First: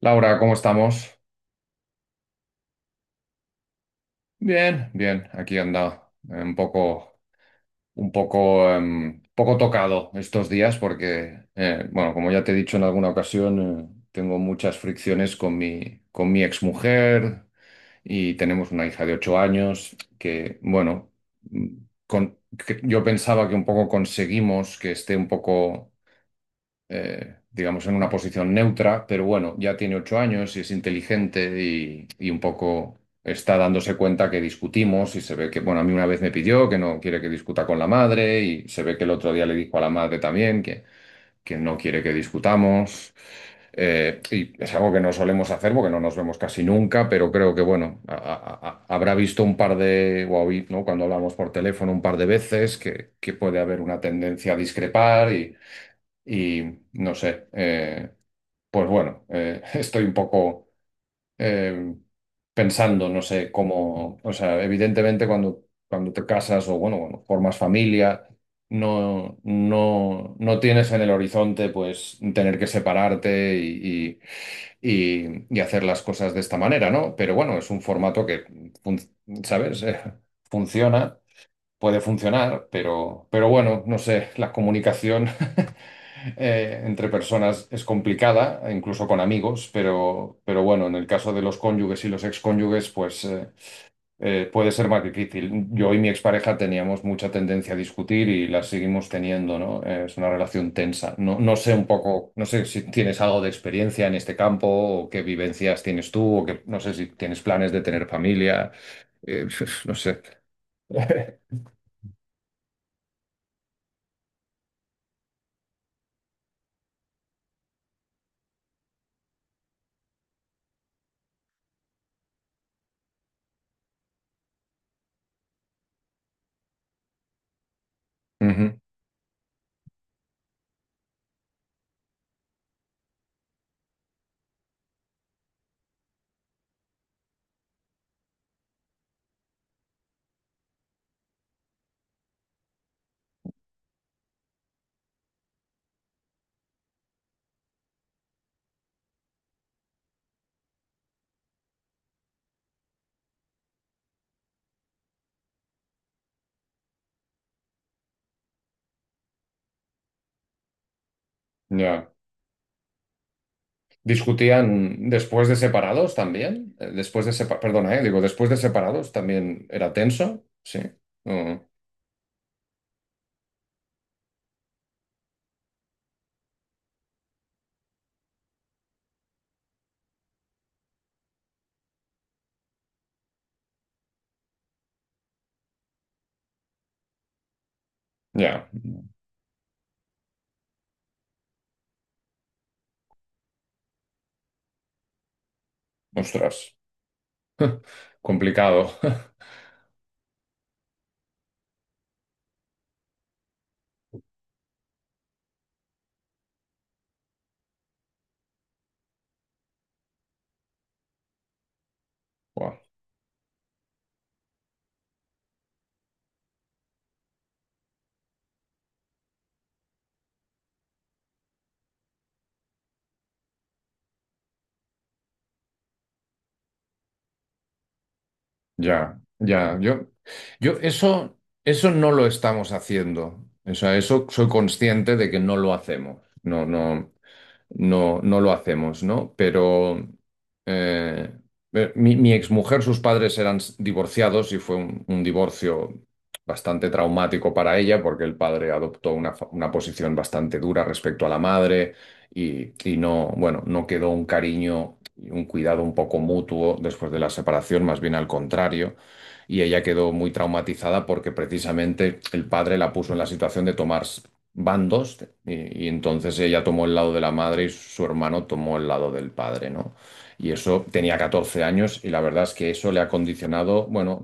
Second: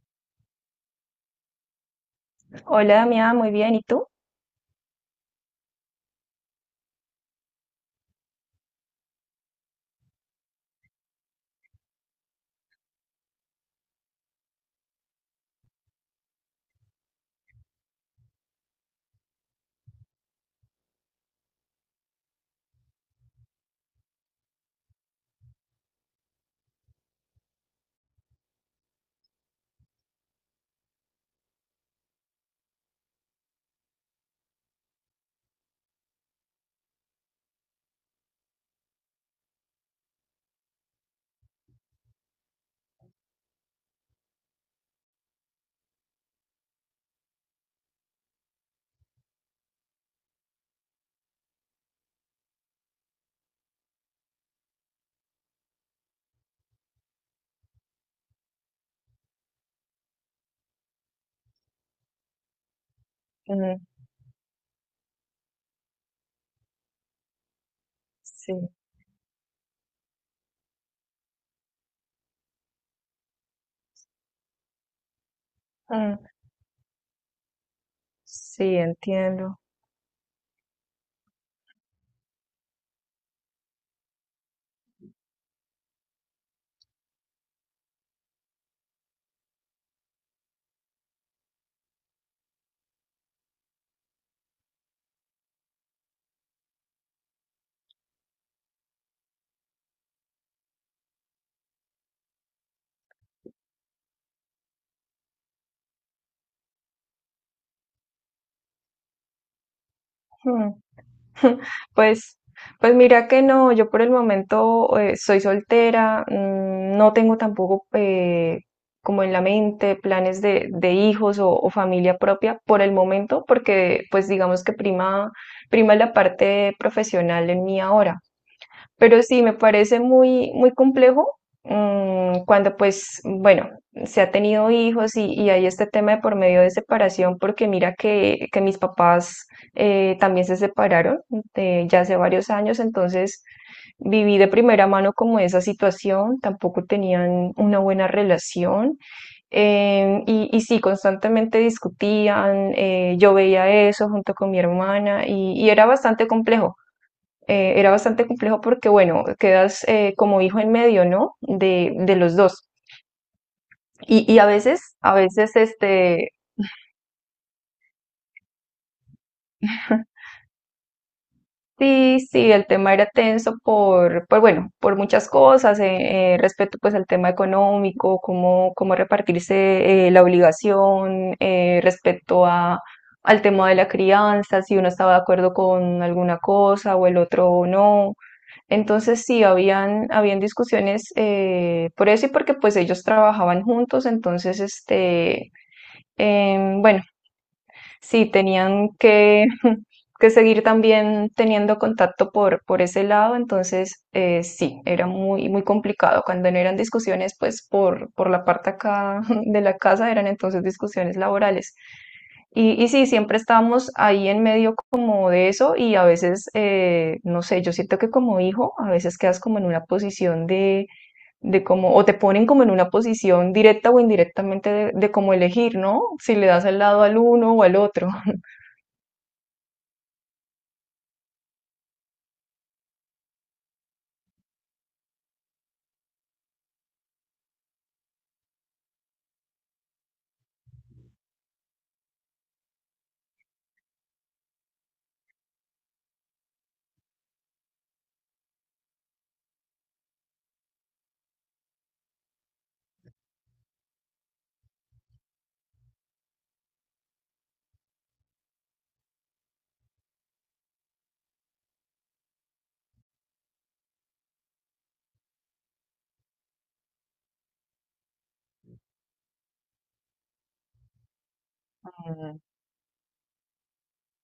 Laura, ¿cómo estamos? Hola, Damián, muy bien. ¿Y tú? Bien, bien, aquí anda. Un poco tocado estos días porque, bueno, como ya te he dicho en alguna ocasión, tengo muchas fricciones con con mi exmujer y tenemos una hija de 8 años que, bueno, mm, con- que yo pensaba que un poco conseguimos que esté un poco digamos, en una posición neutra, pero bueno, ya tiene 8 años y es inteligente y un poco está dándose cuenta que discutimos y se ve que, bueno, a mí una vez me pidió que no quiere que discuta con la madre y se ve que el otro día le dijo a la madre también que, no quiere que discutamos. Y es algo que no solemos hacer porque no nos vemos casi nunca, pero creo que, bueno, habrá visto un par de, ¿no? Cuando hablamos por teléfono un par de veces que, puede haber una tendencia a discrepar y no sé, pues bueno, estoy un poco eh, pensando, no sé Mm, cómo, o sea, evidentemente cuando, te casas o bueno, cuando formas familia, sí, no, no, no tienes en el horizonte pues tener que separarte y hacer las mm, cosas de esta manera, ¿no? Pero bueno, es un formato que, sí, fun- entiendo. ¿sabes? funciona, puede funcionar, pero bueno, no sé, la comunicación. Entre personas es complicada, incluso con amigos, pero bueno, en el caso de los cónyuges y los excónyuges, pues puede ser más difícil. Yo y mi expareja teníamos mucha tendencia a discutir y la seguimos teniendo, ¿no? Es una relación tensa. No, no sé un poco, no sé si tienes algo de experiencia en este campo o qué vivencias tienes tú o que no sé si tienes planes de tener familia, eh, no sé. Hmm. Pues, pues mira que no, yo por el momento soy soltera, mm, no tengo tampoco como en la mente planes de hijos o familia propia por el momento, porque pues digamos que prima, prima la parte profesional en mí ahora. Ujú. Pero sí, me parece muy, muy complejo mm, cuando pues, bueno, se ha tenido hijos y hay este tema de por medio de separación, porque mira que mis papás también se separaron ya hace varios años, entonces viví de primera mano como esa situación, tampoco tenían una buena relación. Em, y sí, constantemente discutían, yo veía eso junto con mi hermana y era bastante complejo porque, bueno, quedas como hijo en medio, ¿no? Ya. De los dos. Y Discutían a después veces, de separados también. Perdona, digo, después de separados también era tenso. Sí. Mm. sí, sí, el tema era tenso por bueno, por muchas cosas, respecto pues al tema económico, cómo, cómo repartirse la obligación, respecto a, al tema de la crianza, si uno estaba de acuerdo con alguna cosa o el otro no. Ya. Entonces sí, habían discusiones por eso y porque pues ellos trabajaban juntos, Ostras. Bueno, sí, tenían Complicado. que, que seguir también teniendo contacto por ese lado, sí, era muy, muy complicado. Cuando no eran discusiones, pues por la parte acá de la casa eran entonces discusiones laborales. Buah. Y sí, siempre estábamos ahí en medio como de eso y a veces, no sé, yo siento que como hijo, a veces quedas como en una posición de cómo, o te ponen como en una posición directa o indirectamente de cómo elegir, ¿no? Si le das al lado al uno o al otro. Ya, ya. Yo eso no lo estamos haciendo. O sea, eso soy consciente de que no lo hacemos. No, no. No, no lo hacemos, ¿no? Pero eh, mi exmujer, sus padres eran divorciados y fue un divorcio bastante traumático para ella porque el padre adoptó una posición bastante dura respecto a la madre y no, bueno, no quedó un cariño y un cuidado un poco mutuo después de la separación, más bien al contrario. Y ella quedó muy traumatizada porque precisamente el padre la puso en la situación de tomar van dos, y entonces ella tomó el lado de la madre y su hermano tomó el lado del padre, ¿no? Y eso tenía 14 años y la Ujú. verdad es que eso le ha condicionado, bueno,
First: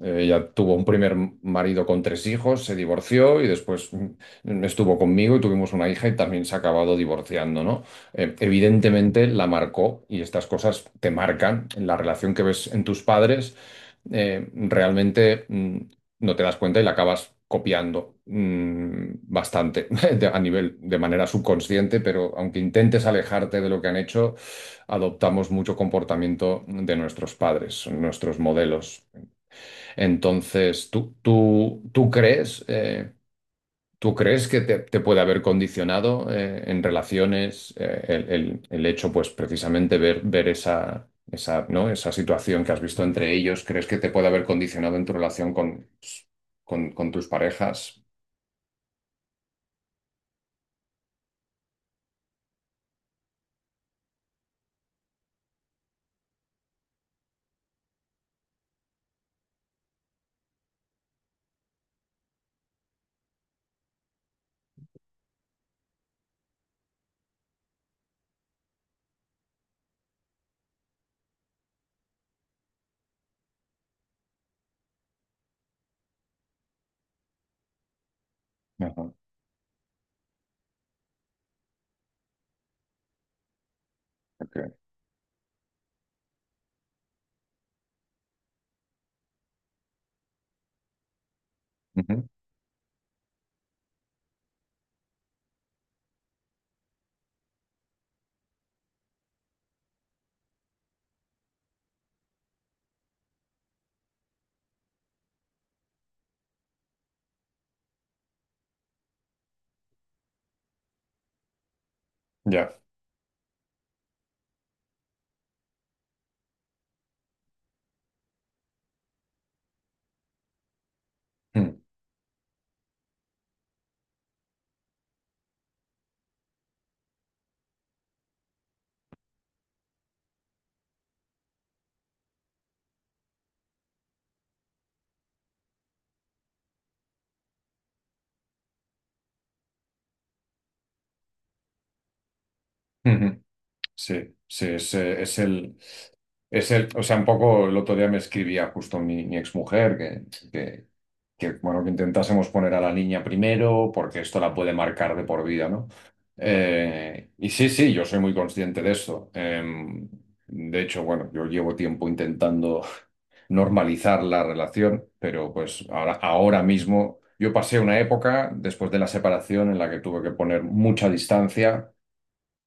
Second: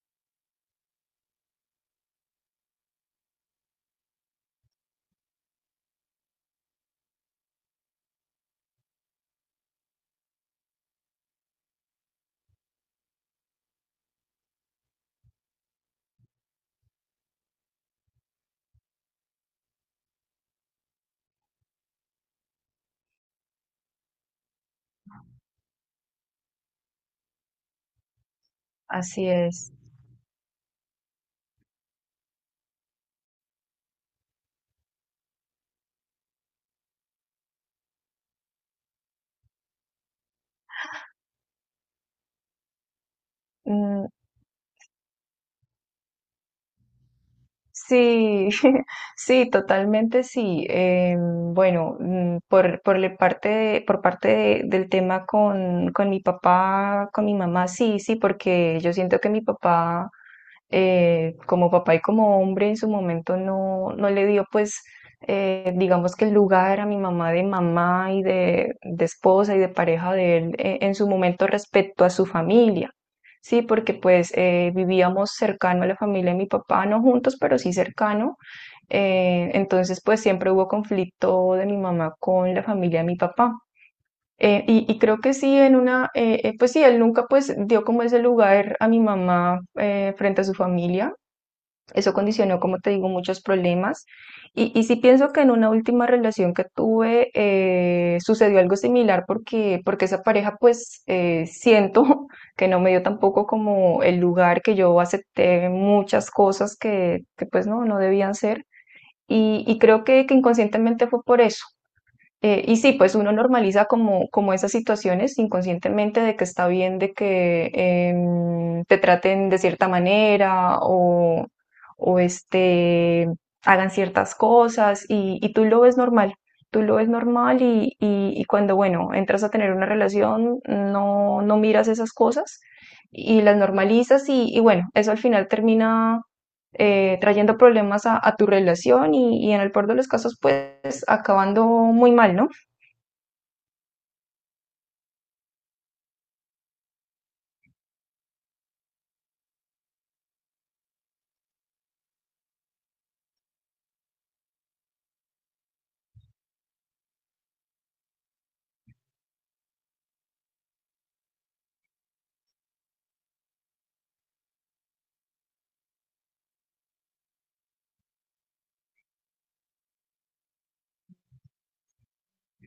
ella tuvo un primer marido con tres hijos, se divorció y después estuvo conmigo y tuvimos una hija y también se ha acabado divorciando, ¿no? Evidentemente la marcó y estas cosas te marcan en la relación que ves en tus padres realmente no te das cuenta y la acabas copiando bastante a nivel de manera subconsciente, pero aunque intentes alejarte de lo que han hecho, adoptamos mucho comportamiento de nuestros padres, nuestros modelos. Así es. Entonces, ¿tú crees? ¿Tú crees que te puede haber condicionado en relaciones el hecho, pues precisamente ver esa, esa, ¿no? esa situación que has visto entre ellos? ¿Crees que Mm, te puede haber condicionado en tu relación con, con tus parejas? sí, sí, totalmente sí. Bueno, mm, por la parte de- por parte de- del tema con mi papá, con mi mamá, sí, sí, porque yo siento que mi papá como papá y como hombre en su momento no, no le dio pues digamos que el lugar a mi mamá de mamá y de esposa y de pareja de él en su momento respecto a su familia. Sí, porque pues vivíamos cercano a la familia de mi papá, no juntos, pero sí cercano. Ajá, Entonces pues siempre hubo conflicto de mi mamá con la familia de mi papá. Ok. Y, y creo que sí, pues sí, él nunca pues dio como ese lugar a mi mamá frente a su familia, eso Ujú. condicionó, como te digo, muchos problemas. Y sí pienso que en una última relación que tuve sucedió algo similar porque, porque esa pareja, pues siento que no me dio tampoco como el lugar que yo acepté muchas cosas que, pues no, no debían ser. Y creo que inconscientemente fue por eso, y Ya. sí, pues uno normaliza como, como esas situaciones inconscientemente de que está bien, de que te traten de cierta manera o, Mm. o este, hagan ciertas cosas y tú lo ves normal, tú lo ves normal y cuando, bueno, entras a tener una relación, no, no miras esas cosas y las normalizas y bueno, eso al final termina trayendo problemas a tu relación y en el peor de los casos, pues acabando muy mal, ¿no? Sí, sí, es, es el, o sea, un poco el otro día me escribía justo mi exmujer que, que, bueno, que intentásemos poner a la niña primero porque esto la puede marcar de por vida, ¿no? Y sí, sí, yo soy muy consciente de eso. De hecho, bueno, yo llevo tiempo intentando normalizar la relación, pero pues ahora mismo yo pasé una época después de la separación en la que tuve que poner mucha distancia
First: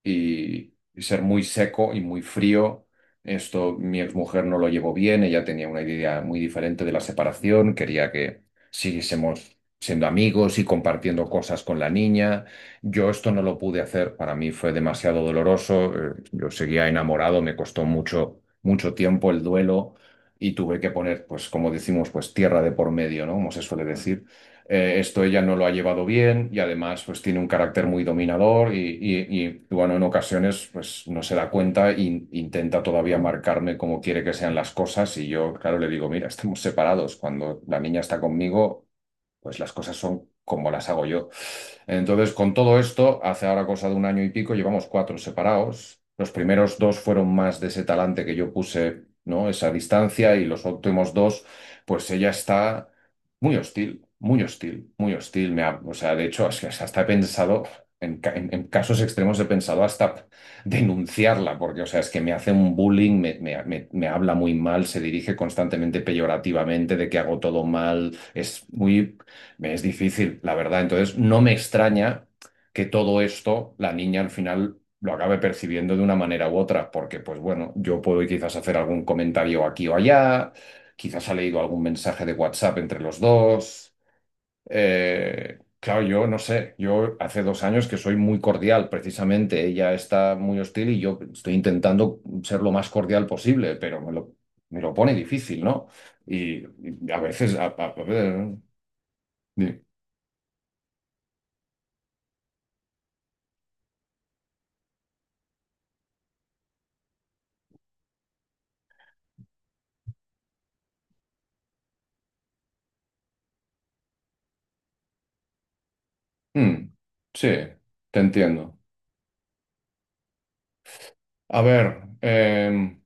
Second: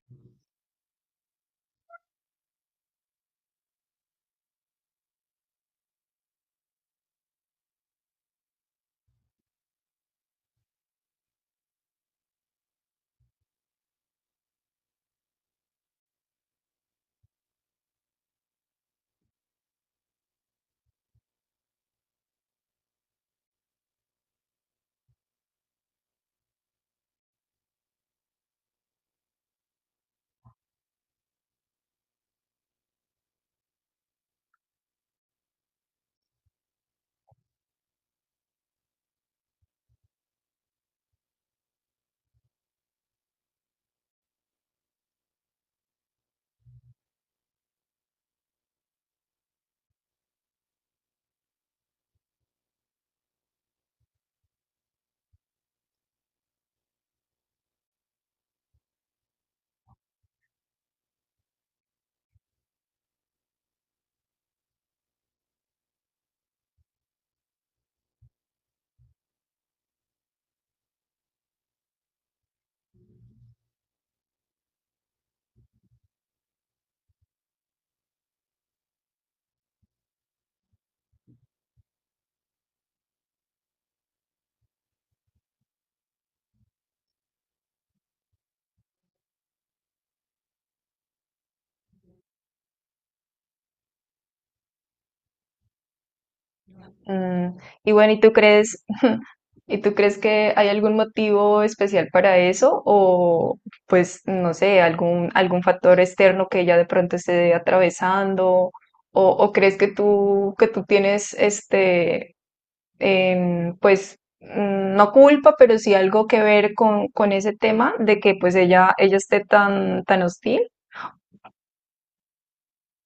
y ser muy seco y muy frío. Esto mi exmujer no lo llevó bien, ella tenía una idea muy diferente de la separación, quería que siguiésemos siendo amigos y compartiendo cosas con la niña. Yo esto no lo pude hacer, para mí fue demasiado doloroso, yo seguía enamorado, me costó mucho, mucho tiempo el duelo y tuve que poner, pues como decimos, pues tierra de por medio, ¿no? Como se suele decir esto ella no lo ha llevado bien y además pues tiene un carácter muy dominador y, bueno, en ocasiones pues no se da cuenta e intenta todavía marcarme cómo quiere que sean las cosas y yo, claro, le digo, mira, estamos separados, cuando la niña está conmigo, pues las cosas son como las hago yo. Entonces, con todo esto, hace ahora cosa de un año y pico, llevamos cuatro separados. Los primeros dos fueron más de ese talante que yo puse, ¿no? Esa distancia y los últimos dos, pues ella está muy hostil, muy hostil, muy hostil. O sea, de hecho, es que hasta he pensado, en casos extremos he pensado hasta denunciarla, porque, o sea, es que me hace un bullying, me habla muy mal, se dirige constantemente peyorativamente de que hago todo mal, es muy... Me es difícil, la verdad. Entonces, no me extraña que todo esto la niña al final lo acabe percibiendo de una manera u otra, porque pues bueno, yo puedo quizás hacer algún comentario aquí o allá, quizás ha leído algún mensaje de WhatsApp entre los dos. Claro, yo no sé, yo hace 2 años que soy muy cordial, precisamente, ella está muy hostil y yo estoy intentando ser lo más cordial posible, pero me lo pone difícil, ¿no? Y, y a veces, Mm, y bueno, ¿y tú ¿no? crees, y tú crees que hay algún motivo especial para eso? O pues, no sé, algún, algún factor externo que ella de pronto esté atravesando, o crees que tú tienes pues, mm, no culpa, pero sí algo que ver Mm, con sí, ese tema te de que pues entiendo. ella esté tan, tan hostil. A ver, em,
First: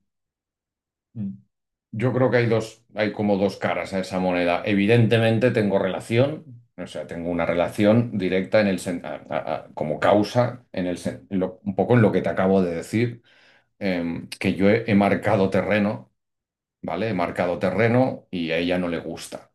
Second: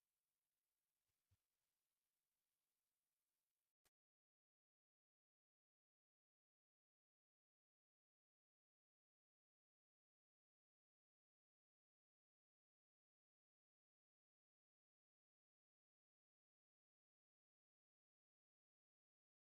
yo creo que hay dos, hay como dos caras a esa moneda. Evidentemente tengo relación, o sea, tengo una relación directa en el como causa en el un poco en lo que te acabo de decir, que yo he marcado terreno, ¿vale? He marcado terreno y a ella no le gusta.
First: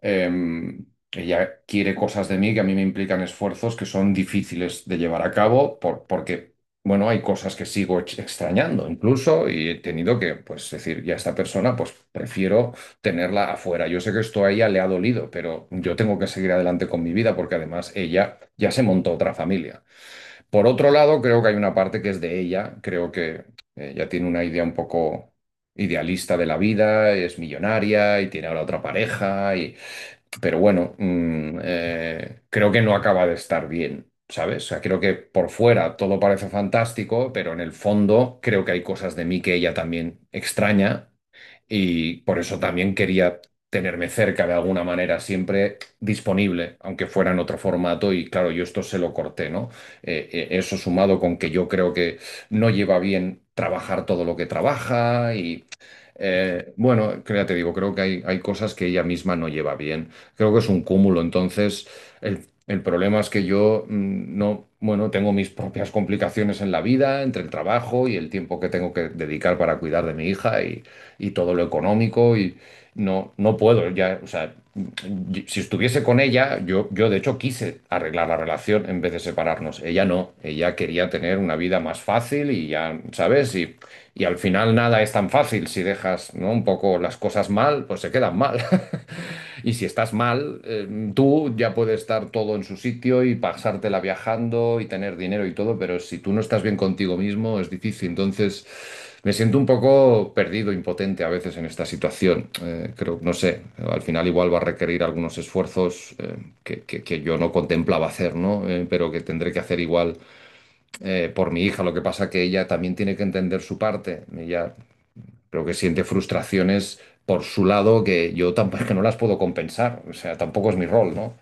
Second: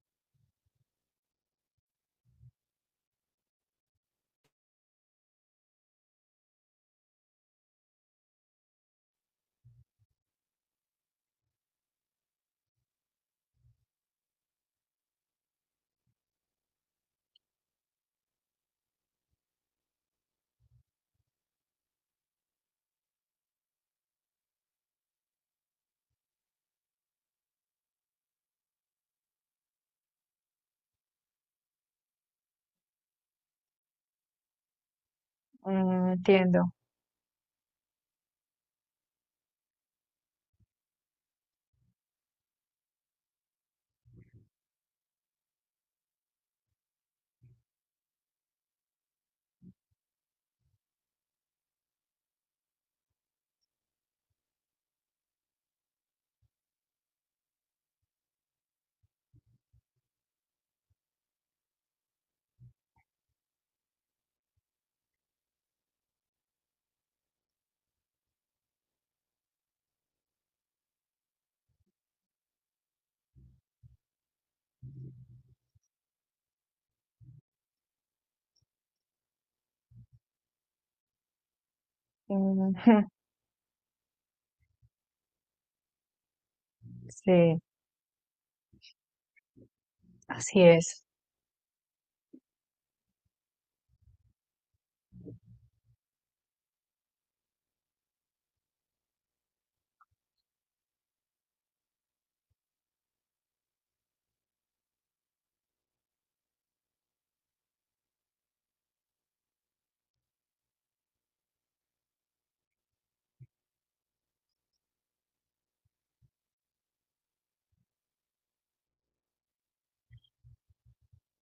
Em, Ella quiere cosas de mí que a mí me implican esfuerzos que son difíciles de llevar a cabo porque, bueno, hay cosas que sigo extrañando incluso y he tenido que, pues, decir, ya esta persona, pues, prefiero tenerla afuera. Yo sé que esto a ella le ha dolido, pero yo tengo que seguir adelante con mi vida porque además ella ya se montó otra familia. Por otro lado, creo que hay una parte que es de ella, creo que ella tiene una idea un poco idealista de la vida, es millonaria y tiene ahora otra pareja y, pero bueno, creo que no acaba de estar bien, ¿sabes? O sea, creo que por fuera Mm, todo parece entiendo. fantástico, pero en el fondo creo que hay cosas de mí que ella también extraña y por eso también quería tenerme cerca de alguna manera, siempre disponible, aunque fuera en otro formato y claro, yo esto se lo corté, ¿no? Eso sumado con que yo creo que no lleva bien trabajar todo lo que trabaja y bueno, que ya te digo, creo que hay cosas que ella misma no lleva bien. Creo que es un cúmulo. Entonces, el problema es que yo no, bueno, tengo mis propias complicaciones en la vida, entre el trabajo y el tiempo que tengo que dedicar para cuidar de mi hija y todo lo económico y no, no puedo ya, o sea si estuviese con ella, yo de hecho quise arreglar la relación en vez de separarnos. Ella no, ella quería tener una vida más fácil y Mm, ya, ¿sabes? Y al final nada es tan fácil. Si dejas, ¿no? un poco las cosas sí, mal, pues se quedan mal. Y si estás mal, así es. tú ya puedes estar todo en su sitio y pasártela viajando y tener dinero y todo, pero si tú no estás bien contigo mismo, es difícil. Entonces... Me siento un poco perdido, impotente a veces en esta situación. Creo, no sé, al final igual va a requerir algunos esfuerzos que yo no contemplaba hacer, ¿no? Pero que tendré que hacer igual por mi hija. Lo que pasa que ella también tiene que entender su parte. Ella creo que siente frustraciones por su lado que yo tampoco que no las puedo compensar. O sea, tampoco es mi rol, ¿no?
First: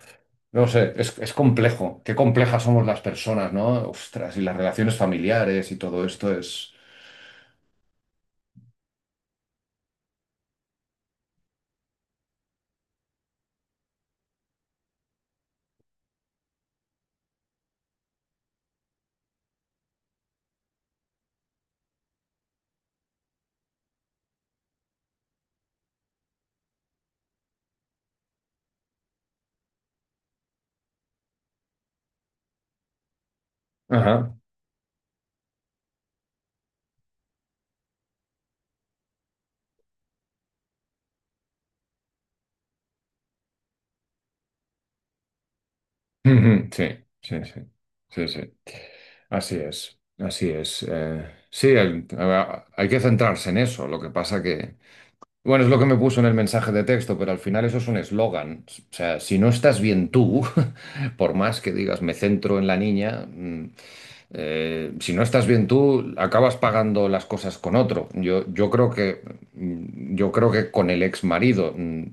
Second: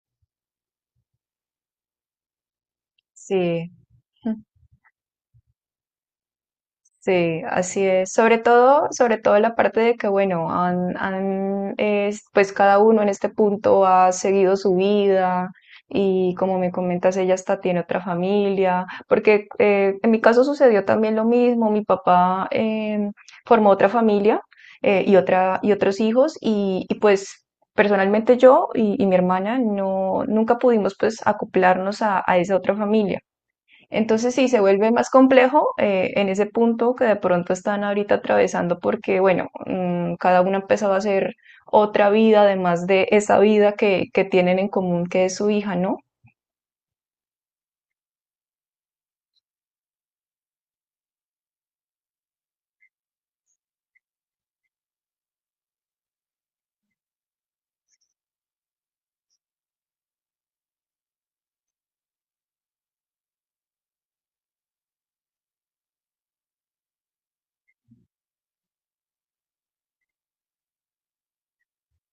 No sé, es complejo. Qué complejas somos las personas, Sí. ¿no? Ostras, y las relaciones familiares y todo esto es... Sí, así es. Sobre todo la parte de que, bueno, pues cada uno en este punto ha seguido su vida y como me comentas, ella hasta tiene otra familia, porque en mi caso sucedió también lo mismo. Mi papá formó otra familia y otra y otros hijos y, pues personalmente yo y mi hermana no nunca pudimos pues acoplarnos a esa otra familia. Ajá. Entonces sí, se vuelve más complejo en ese punto que de pronto están ahorita atravesando porque, bueno, mm, cada uno ha empezado a hacer otra vida, además de esa vida que tienen en común, que es su hija, ¿no? Ujú. Sí, sí, sí, sí, sí. Así es, así es. Sí, hay que centrarse en eso. Lo que pasa que, bueno, es lo que me puso en el mensaje de texto, pero al final eso es un eslogan. O sea, si no estás bien tú, por más que digas me centro en la niña, si no estás bien tú, acabas pagando las cosas con otro. Yo creo que, yo creo que con el ex marido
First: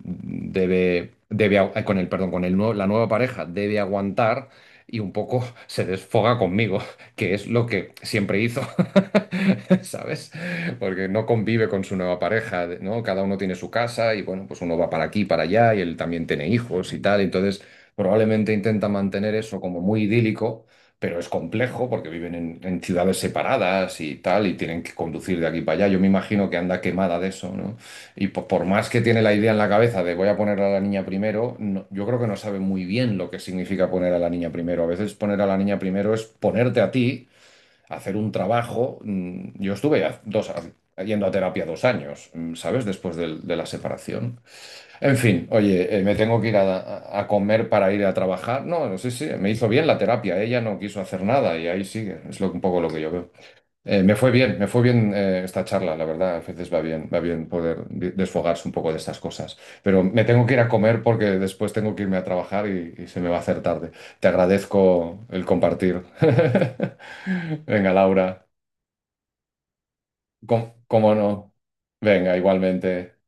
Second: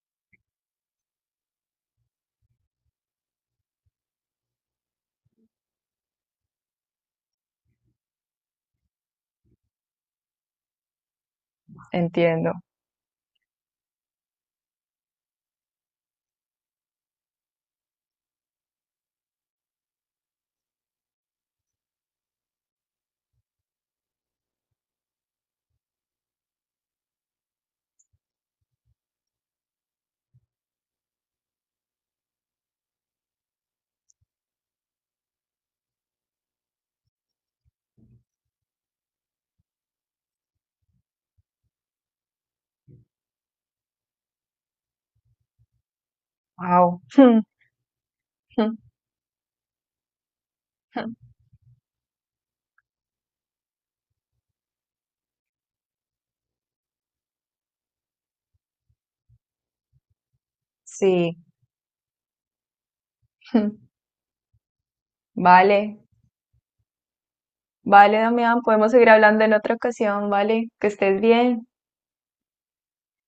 debe, debe, agu- con el, perdón, la nueva pareja debe aguantar y un poco se desfoga conmigo, que es lo que siempre hizo, ¿sabes? Porque no convive con su nueva Entiendo. pareja, ¿no? Cada uno tiene su casa y bueno, pues uno va para aquí, para allá y él también tiene hijos y tal, entonces probablemente intenta mantener eso como muy idílico, pero es complejo porque viven en ciudades separadas y tal y tienen que conducir de aquí para allá. Yo me imagino que anda quemada de eso, ¿no? Y por, más que tiene la idea en la cabeza de voy a poner a la niña primero, yo creo que no sabe muy bien lo que significa poner a la niña primero. A veces poner a la niña primero es ponerte a ti hacer un trabajo. Yo estuve yendo a terapia 2 años, ¿sabes? Después de la separación. En fin, oye, me tengo que ir Wow. A comer para ir a trabajar. No, sí, sí, me hizo bien la terapia. Ella no quiso hacer nada y ahí sigue. Es lo, un poco lo que yo veo. Me fue bien, me fue bien esta charla, la verdad. A veces va bien poder desfogarse un poco de estas cosas. Pero me tengo que ir a comer porque Sí. después tengo que irme a trabajar y se me va a hacer tarde. Te agradezco el Vale, compartir. Venga, vale, Laura, Damián, podemos seguir hablando en otra ocasión, vale, que cómo estés no. bien. Venga, igualmente.